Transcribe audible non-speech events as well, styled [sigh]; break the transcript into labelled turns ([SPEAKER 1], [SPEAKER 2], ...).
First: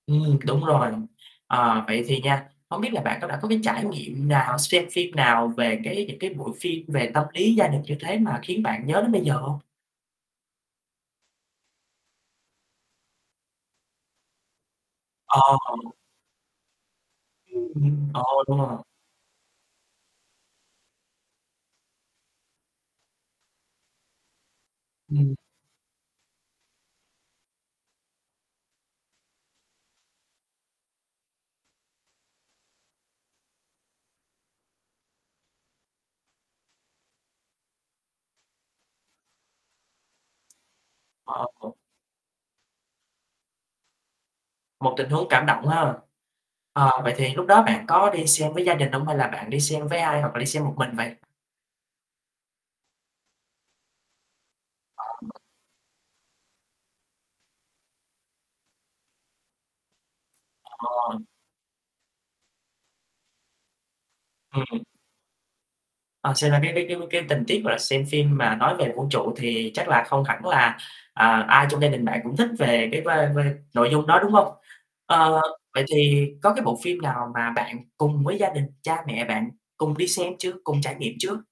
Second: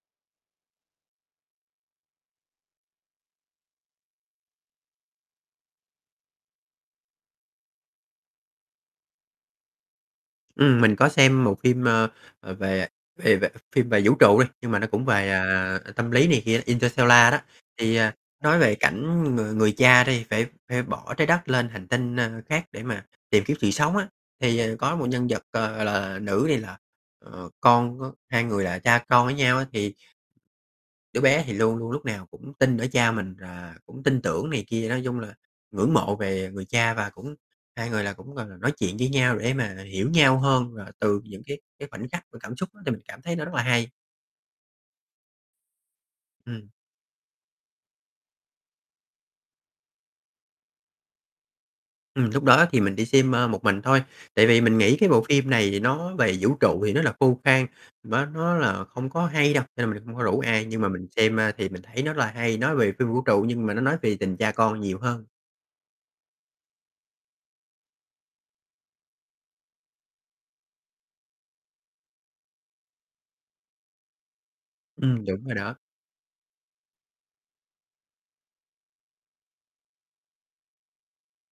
[SPEAKER 1] Ừm, đúng rồi. Ờ, vậy thì nha, hông biết là bạn có đã có cái trải nghiệm nào, xem phim nào về cái những cái bộ phim về tâm lý gia đình như thế, mà khiến bạn nhớ đến bây giờ hông?
[SPEAKER 2] Ừm, mình có xem một phim, ơ, ờ, về về về phim về vũ trụ đi. Nhưng mà nó cũng về,
[SPEAKER 1] Ờ
[SPEAKER 2] à, ờ,
[SPEAKER 1] [unintelligible]
[SPEAKER 2] tâm lý này kia, "Interstellar" đó. Thì,
[SPEAKER 1] Ừm,
[SPEAKER 2] à,
[SPEAKER 1] ờ, đúng
[SPEAKER 2] nói về
[SPEAKER 1] rồi.
[SPEAKER 2] cảnh người người cha đi phải phải bỏ Trái Đất lên hành tinh, ơ, khác để mà tìm kiếm sự sống á. Thì, ờ, có một nhân
[SPEAKER 1] Ừm.
[SPEAKER 2] vật, ờ, gọi là, nữ, thì là, ờ, con của hai người là cha con với nhau á, thì đứa bé thì luôn luôn lúc nào cũng tin ở cha mình và cũng tin tưởng này kia, nói chung là ngưỡng mộ về người cha, và cũng hai người là cũng, gọi là, nói chuyện với nhau để mà hiểu nhau hơn. Và từ những
[SPEAKER 1] Ờ,
[SPEAKER 2] cái
[SPEAKER 1] ừ.
[SPEAKER 2] cái khoảnh khắc và cảm xúc á, thì mình cảm thấy nó rất là hay.
[SPEAKER 1] Một tình huống cảm động quá ha.
[SPEAKER 2] Ừm.
[SPEAKER 1] Ờ, vậy thì lúc đó bạn có đi xem với gia đình hông, hay là bạn đi xem với ai, hoặc là đi xem một mình vậy?
[SPEAKER 2] Ừm, lúc đó thì mình đi xem, a, một mình thôi. Tại vì mình nghĩ
[SPEAKER 1] Ờ.
[SPEAKER 2] cái bộ phim này thì nó về vũ trụ thì nó là khô khan, má nó là không có hay đâu, nên [unintelligible] hông có rủ ai. Nhưng mà mình
[SPEAKER 1] Ờ.
[SPEAKER 2] xem, ơ, thì mình thấy nó là hay, nói về phim vũ trụ nhưng mà nó nói về tình cha con
[SPEAKER 1] Ừm.
[SPEAKER 2] nhiều hơn.
[SPEAKER 1] Ờ, xem ra cái cái cái cái tình tiết, gọi là, xem phim mà nói về vũ trụ thì chắc là không hẳn là, à, ai trong gia đình bạn cũng thích về cái vibe vibe nội dung đó, đúng hông?
[SPEAKER 2] Ừm,
[SPEAKER 1] Ờ,
[SPEAKER 2] đúng rồi đó.
[SPEAKER 1] vậy thì có cái bộ phim nào mà bạn cùng với gia đình, cha mẹ bạn cùng đi xem chưa, cùng trải nghiệm chưa?